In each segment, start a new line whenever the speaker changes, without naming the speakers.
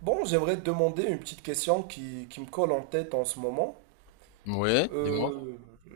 Bon, j'aimerais te demander une petite question qui me colle en tête en ce moment.
Oui, dis-moi.
Euh, euh,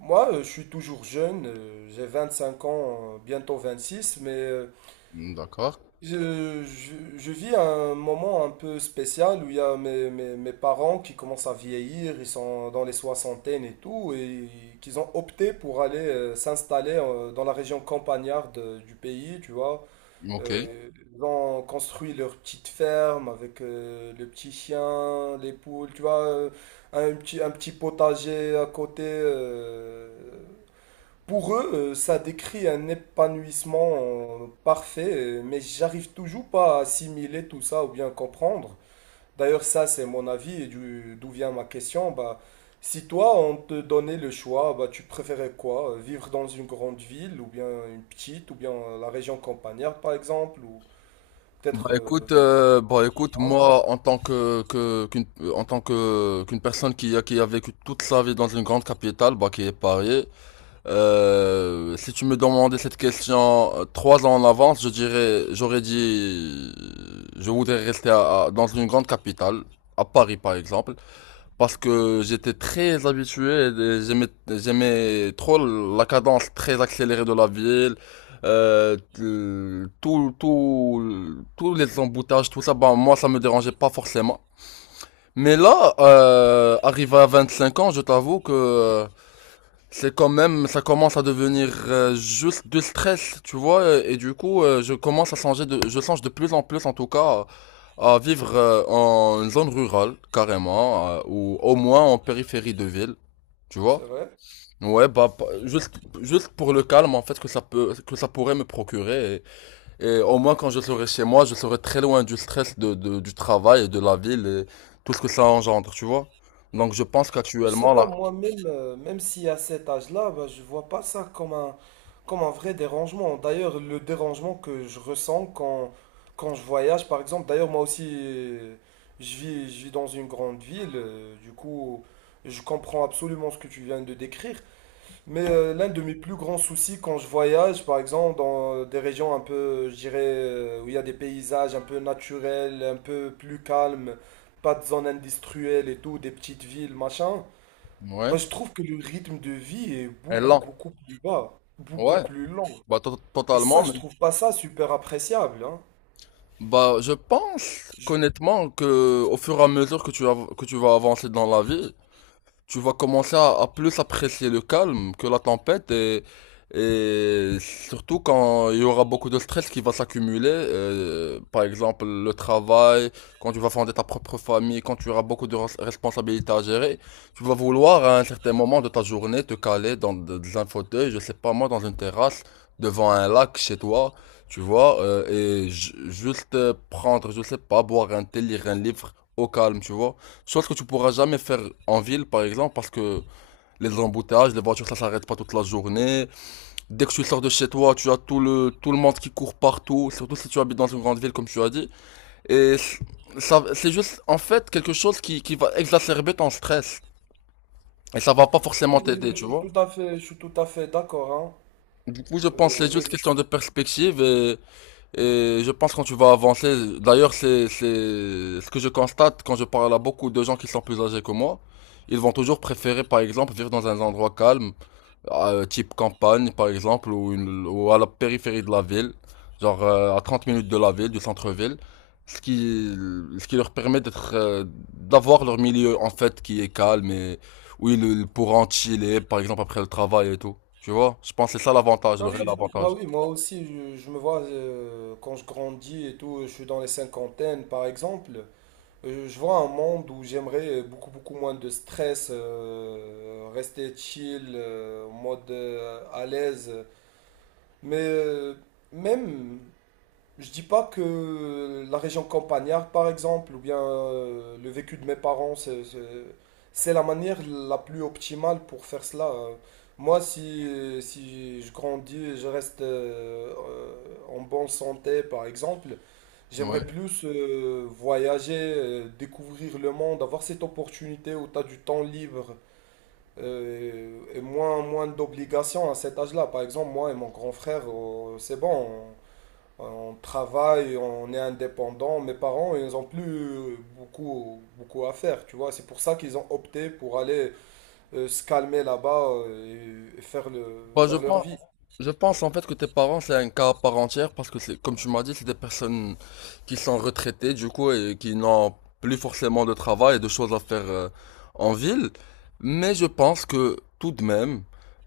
moi, je suis toujours jeune, j'ai cinq ans, bientôt six, mais euh,
Mm. D'accord.
je, je- je vis un moment un peu spécial où il y a mes parents qui commencent à vieillir, ils sont dans les soixantaines et tout, et qu'ils ont opté pour aller s'installer dans la région campagnarde du pays, tu vois.
Ok.
Euh, Ils ont construit leur petite ferme avec le petit chien, les poules, tu vois, un petit potager à côté. Pour eux, ça décrit un épanouissement parfait, mais j'arrive toujours pas à assimiler tout ça ou bien comprendre. D'ailleurs, ça, c'est mon avis et d'où vient ma question. Bah, si toi, on te donnait le choix, bah, tu préférais quoi? Vivre dans une grande ville ou bien une petite ou bien la région campagnarde, par exemple?
Bah
Peut-être,
écoute, euh, bah écoute,
ah,
moi en tant que qu'une en tant que qu'une personne qui a vécu toute sa vie dans une grande capitale, bah qui est Paris, si tu me demandais cette question 3 ans en avance, j'aurais dit, je voudrais rester dans une grande capitale, à Paris par exemple. Parce que j'étais très habitué, et j'aimais trop la cadence très accélérée de la ville, euh, tous les emboutages, tout ça, bah, moi, ça me dérangeait pas forcément. Mais là, arrivé à 25 ans, je t'avoue que ça commence à devenir juste du stress, tu vois, et du coup, je commence à je change de plus en plus, en tout cas, à vivre en zone rurale, carrément, ou au moins en périphérie de ville, tu
c'est
vois.
vrai.
Ouais, bah, juste pour le calme, en fait, que ça pourrait me procurer, et au moins quand je serai chez moi, je serai très loin du stress du travail et de la ville et tout ce que ça engendre, tu vois. Donc je pense
Je sais
qu'actuellement,
pas,
là,
moi-même, même si à cet âge-là, bah, je vois pas ça comme un vrai dérangement. D'ailleurs, le dérangement que je ressens quand je voyage, par exemple, d'ailleurs, moi aussi, je vis dans une grande ville, du coup, je comprends absolument ce que tu viens de décrire. Mais l'un de mes plus grands soucis quand je voyage, par exemple, dans des régions un peu, je dirais, où il y a des paysages un peu naturels, un peu plus calmes, pas de zones industrielles et tout, des petites villes, machin,
ouais,
bah, je trouve que le rythme de vie est
elle
beaucoup,
lent,
beaucoup plus bas, beaucoup
ouais.
plus lent.
Bah,
Et
totalement,
ça,
mais
je trouve pas ça super appréciable, hein.
bah, je pense
Je,
qu'honnêtement que au fur et à mesure que tu vas avancer dans la vie, tu vas commencer à plus apprécier le calme que la tempête et surtout quand il y aura beaucoup de stress qui va s'accumuler, par exemple le travail, quand tu vas fonder ta propre famille, quand tu auras beaucoup de responsabilités à gérer, tu vas vouloir à un certain moment de ta journée te caler dans un fauteuil, je sais pas moi, dans une terrasse, devant un lac chez toi, tu vois, et juste prendre, je sais pas, boire un thé, lire un livre au calme, tu vois. Chose que tu pourras jamais faire en ville, par exemple, parce que les embouteillages, les voitures, ça s'arrête pas toute la journée. Dès que tu sors de chez toi, tu as tout le monde qui court partout, surtout si tu habites dans une grande ville, comme tu as dit. Et ça, c'est juste, en fait, quelque chose qui va exacerber ton stress. Et ça va pas
mais
forcément
je
t'aider, tu
suis
vois.
tout à fait, je suis tout à fait d'accord, hein.
Du coup, je pense que c'est
Le
juste question de perspective. Et je pense que quand tu vas avancer, d'ailleurs c'est ce que je constate quand je parle à beaucoup de gens qui sont plus âgés que moi, ils vont toujours préférer par exemple vivre dans un endroit calme, type campagne par exemple ou, ou à la périphérie de la ville, genre à 30 minutes de la ville, du centre-ville, ce qui ce qui leur permet d'être d'avoir leur milieu en fait qui est calme et où ils pourront chiller par exemple après le travail et tout. Tu vois? Je pense que c'est ça l'avantage, le
Bah oui,
réel
bah
avantage.
oui, moi aussi, je me vois quand je grandis et tout, je suis dans les cinquantaines par exemple, je vois un monde où j'aimerais beaucoup beaucoup moins de stress, rester chill, en mode à l'aise, mais même je dis pas que la région campagnarde, par exemple, ou bien le vécu de mes parents, c'est la manière la plus optimale pour faire cela. Moi, si, Si je grandis et je reste en bonne santé, par exemple,
Ouais.
j'aimerais plus voyager, découvrir le monde, avoir cette opportunité où tu as du temps libre et moins d'obligations à cet âge-là. Par exemple, moi et mon grand frère, c'est bon. On travaille, on est indépendant. Mes parents, ils n'ont plus beaucoup à faire, tu vois. C'est pour ça qu'ils ont opté pour aller se calmer là-bas et faire
Bah, je
faire leur
pense,
vie.
je pense en fait que tes parents c'est un cas à part entière parce que c'est, comme tu m'as dit, c'est des personnes qui sont retraitées du coup et qui n'ont plus forcément de travail et de choses à faire en ville. Mais je pense que tout de même,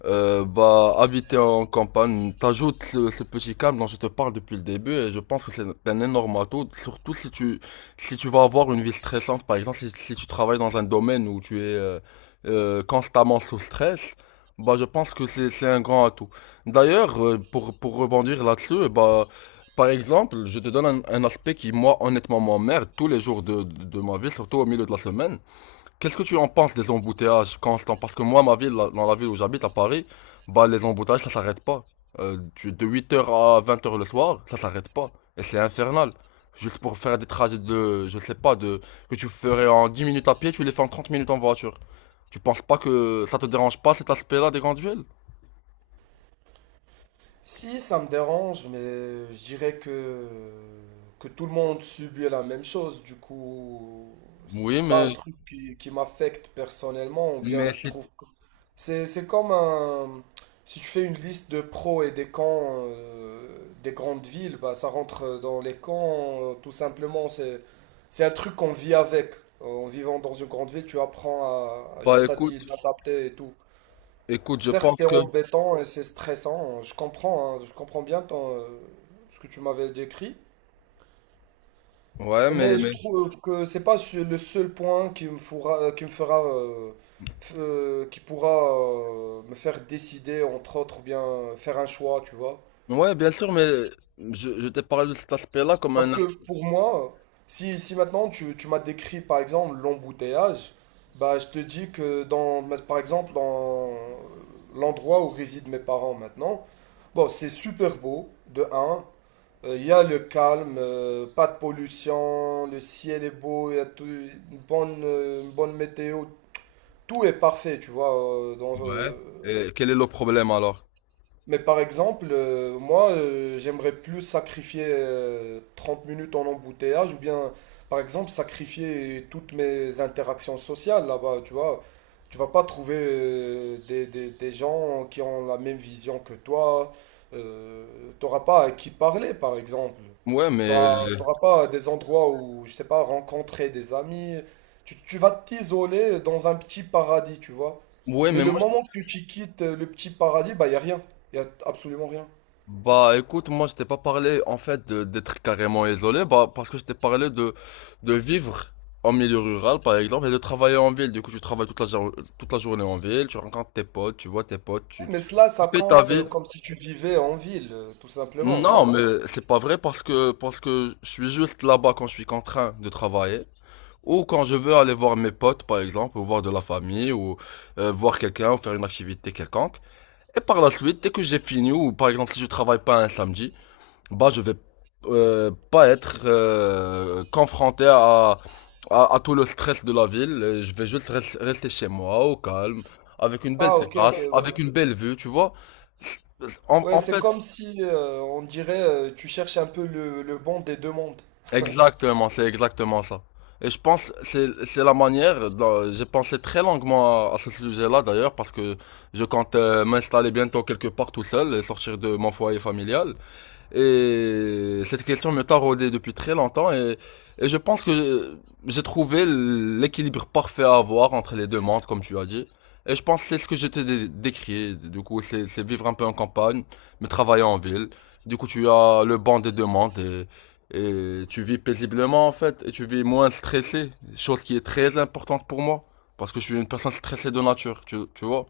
bah, habiter en campagne t'ajoute ce petit calme dont je te parle depuis le début et je pense que c'est un énorme atout, surtout si tu, si tu vas avoir une vie stressante, par exemple, si tu travailles dans un domaine où tu es constamment sous stress. Bah, je pense que c'est un grand atout. D'ailleurs, pour rebondir là-dessus, bah, par exemple, je te donne un aspect qui, moi, honnêtement, m'emmerde tous les jours de ma vie, surtout au milieu de la semaine. Qu'est-ce que tu en penses des embouteillages constants? Parce que moi, dans la ville où j'habite, à Paris, bah, les embouteillages, ça s'arrête pas. De 8 heures à 20 heures le soir, ça s'arrête pas. Et c'est infernal. Juste pour faire des trajets de, je sais pas, de, que tu ferais en 10 minutes à pied, tu les fais en 30 minutes en voiture. Tu penses pas que ça te dérange pas cet aspect-là des grandes villes?
Si, ça me dérange, mais je dirais que tout le monde subit la même chose. Du coup,
Oui,
c'est pas un truc qui m'affecte personnellement, ou bien
mais
je
c'est,
trouve que c'est, c'est comme un, si tu fais une liste de pros et des cons des grandes villes, bah, ça rentre dans les cons, tout simplement. C'est un truc qu'on vit avec. En vivant dans une grande ville, tu apprends à
bah,
juste à t'y
écoute,
adapter et tout.
écoute, je
Certes,
pense
c'est
que,
embêtant et c'est stressant, hein. Je comprends, hein, je comprends bien ton, ce que tu m'avais décrit,
ouais,
mais je
mais,
trouve que c'est pas le seul point qui me fera, qui me fera, qui pourra me faire décider, entre autres, ou bien faire un choix, tu vois.
ouais, bien sûr, mais je t'ai parlé de cet aspect-là comme
Parce
un.
que pour moi, si maintenant tu m'as décrit, par exemple, l'embouteillage, bah, je te dis que dans, par exemple, dans l'endroit où résident mes parents maintenant, bon, c'est super beau, de un. Il y a le calme, pas de pollution, le ciel est beau, il y a une bonne météo, tout est parfait, tu vois,
Ouais. Et quel est le problème alors?
mais par exemple, j'aimerais plus sacrifier 30 minutes en embouteillage ou bien, par exemple, sacrifier toutes mes interactions sociales là-bas, tu vois. Tu vas pas trouver des gens qui ont la même vision que toi. Euh, T'auras pas à qui parler, par exemple.
Ouais, mais
T'auras pas des endroits où, je sais pas, rencontrer des amis. Tu vas t'isoler dans un petit paradis, tu vois.
ouais,
Mais
mais
le
moi je-
moment que tu quittes le petit paradis, bah, y a rien. Il n'y a absolument rien.
bah écoute, moi je t'ai pas parlé en fait d'être carrément isolé, bah parce que je t'ai parlé de vivre en milieu rural par exemple et de travailler en ville. Du coup, tu travailles toute la journée en ville, tu rencontres tes potes, tu vois tes potes,
Eh, mais cela,
tu
ça
fais ta
compte
vie.
comme si tu vivais en ville, tout simplement,
Non,
non?
mais c'est pas vrai parce que je suis juste là-bas quand je suis contraint de travailler ou quand je veux aller voir mes potes par exemple ou voir de la famille ou voir quelqu'un ou faire une activité quelconque. Et par la suite, dès que j'ai fini, ou par exemple si je travaille pas un samedi, bah je vais pas être confronté à tout le stress de la ville. Je vais juste rester chez moi, au calme, avec une belle
Ah, ok, ok.
terrasse, avec
euh,
une belle vue, tu vois. En,
Ouais,
en
c'est
fait,
comme si, on dirait, tu cherches un peu le bon des deux mondes.
exactement, c'est exactement ça. Et je pense que c'est la manière J'ai pensé très longuement à ce sujet-là d'ailleurs parce que je compte m'installer bientôt quelque part tout seul et sortir de mon foyer familial. Et cette question me taraudait depuis très longtemps et je pense que j'ai trouvé l'équilibre parfait à avoir entre les deux mondes, comme tu as dit. Et je pense que c'est ce que j'étais décrit. Du coup, c'est vivre un peu en campagne, mais travailler en ville. Du coup, tu as le banc des deux mondes et tu vis paisiblement en fait. Et tu vis moins stressé, chose qui est très importante pour moi. Parce que je suis une personne stressée de nature, tu vois.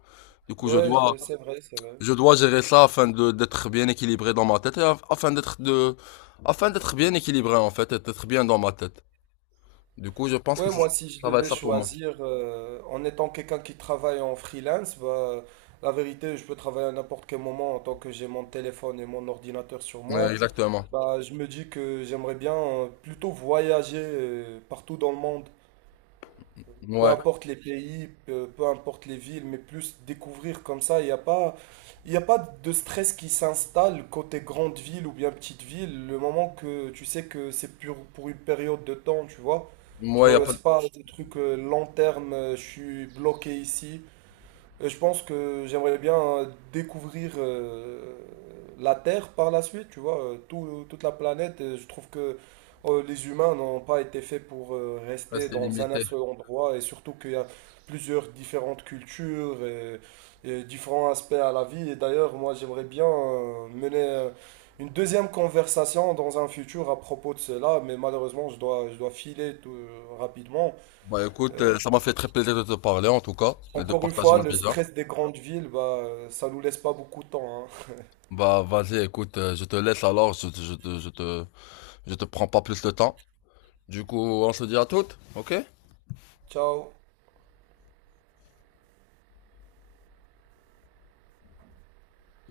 Du coup,
C'est vrai, c'est vrai.
je dois gérer ça afin de d'être bien équilibré dans ma tête et afin d'être bien équilibré en fait et d'être bien dans ma tête. Du coup, je pense que
Ouais, moi, si je
ça va être
devais
ça pour moi.
choisir, en étant quelqu'un qui travaille en freelance, bah, la vérité, je peux travailler à n'importe quel moment en tant que j'ai mon téléphone et mon ordinateur sur
Ouais,
moi.
exactement.
Bah, je me dis que j'aimerais bien plutôt voyager partout dans le monde peu
Ouais.
importe les pays, peu importe les villes, mais plus découvrir comme ça. Il y a pas de stress qui s'installe côté grande ville ou bien petite ville. Le moment que tu sais que c'est pour une période de temps, tu vois. Tu
Moi, il a
vois,
pas de
c'est pas des trucs long terme, je suis bloqué ici. Et je pense que j'aimerais bien découvrir la Terre par la suite, tu vois, toute la planète. Et je trouve que les humains n'ont pas été faits pour
ouais,
rester
c'est
dans un
limité.
seul endroit et surtout qu'il y a plusieurs différentes cultures et différents aspects à la vie. Et d'ailleurs, moi, j'aimerais bien mener une deuxième conversation dans un futur à propos de cela, mais malheureusement, je dois filer tout, rapidement.
Bah écoute,
Euh,
ça m'a fait très plaisir de te parler en tout cas et de
Encore une
partager
fois,
nos
le
visions.
stress des grandes villes, bah, ça nous laisse pas beaucoup de temps, hein.
Bah vas-y, écoute, je te laisse alors, je te prends pas plus de temps. Du coup, on se dit à toutes, ok?
Ciao.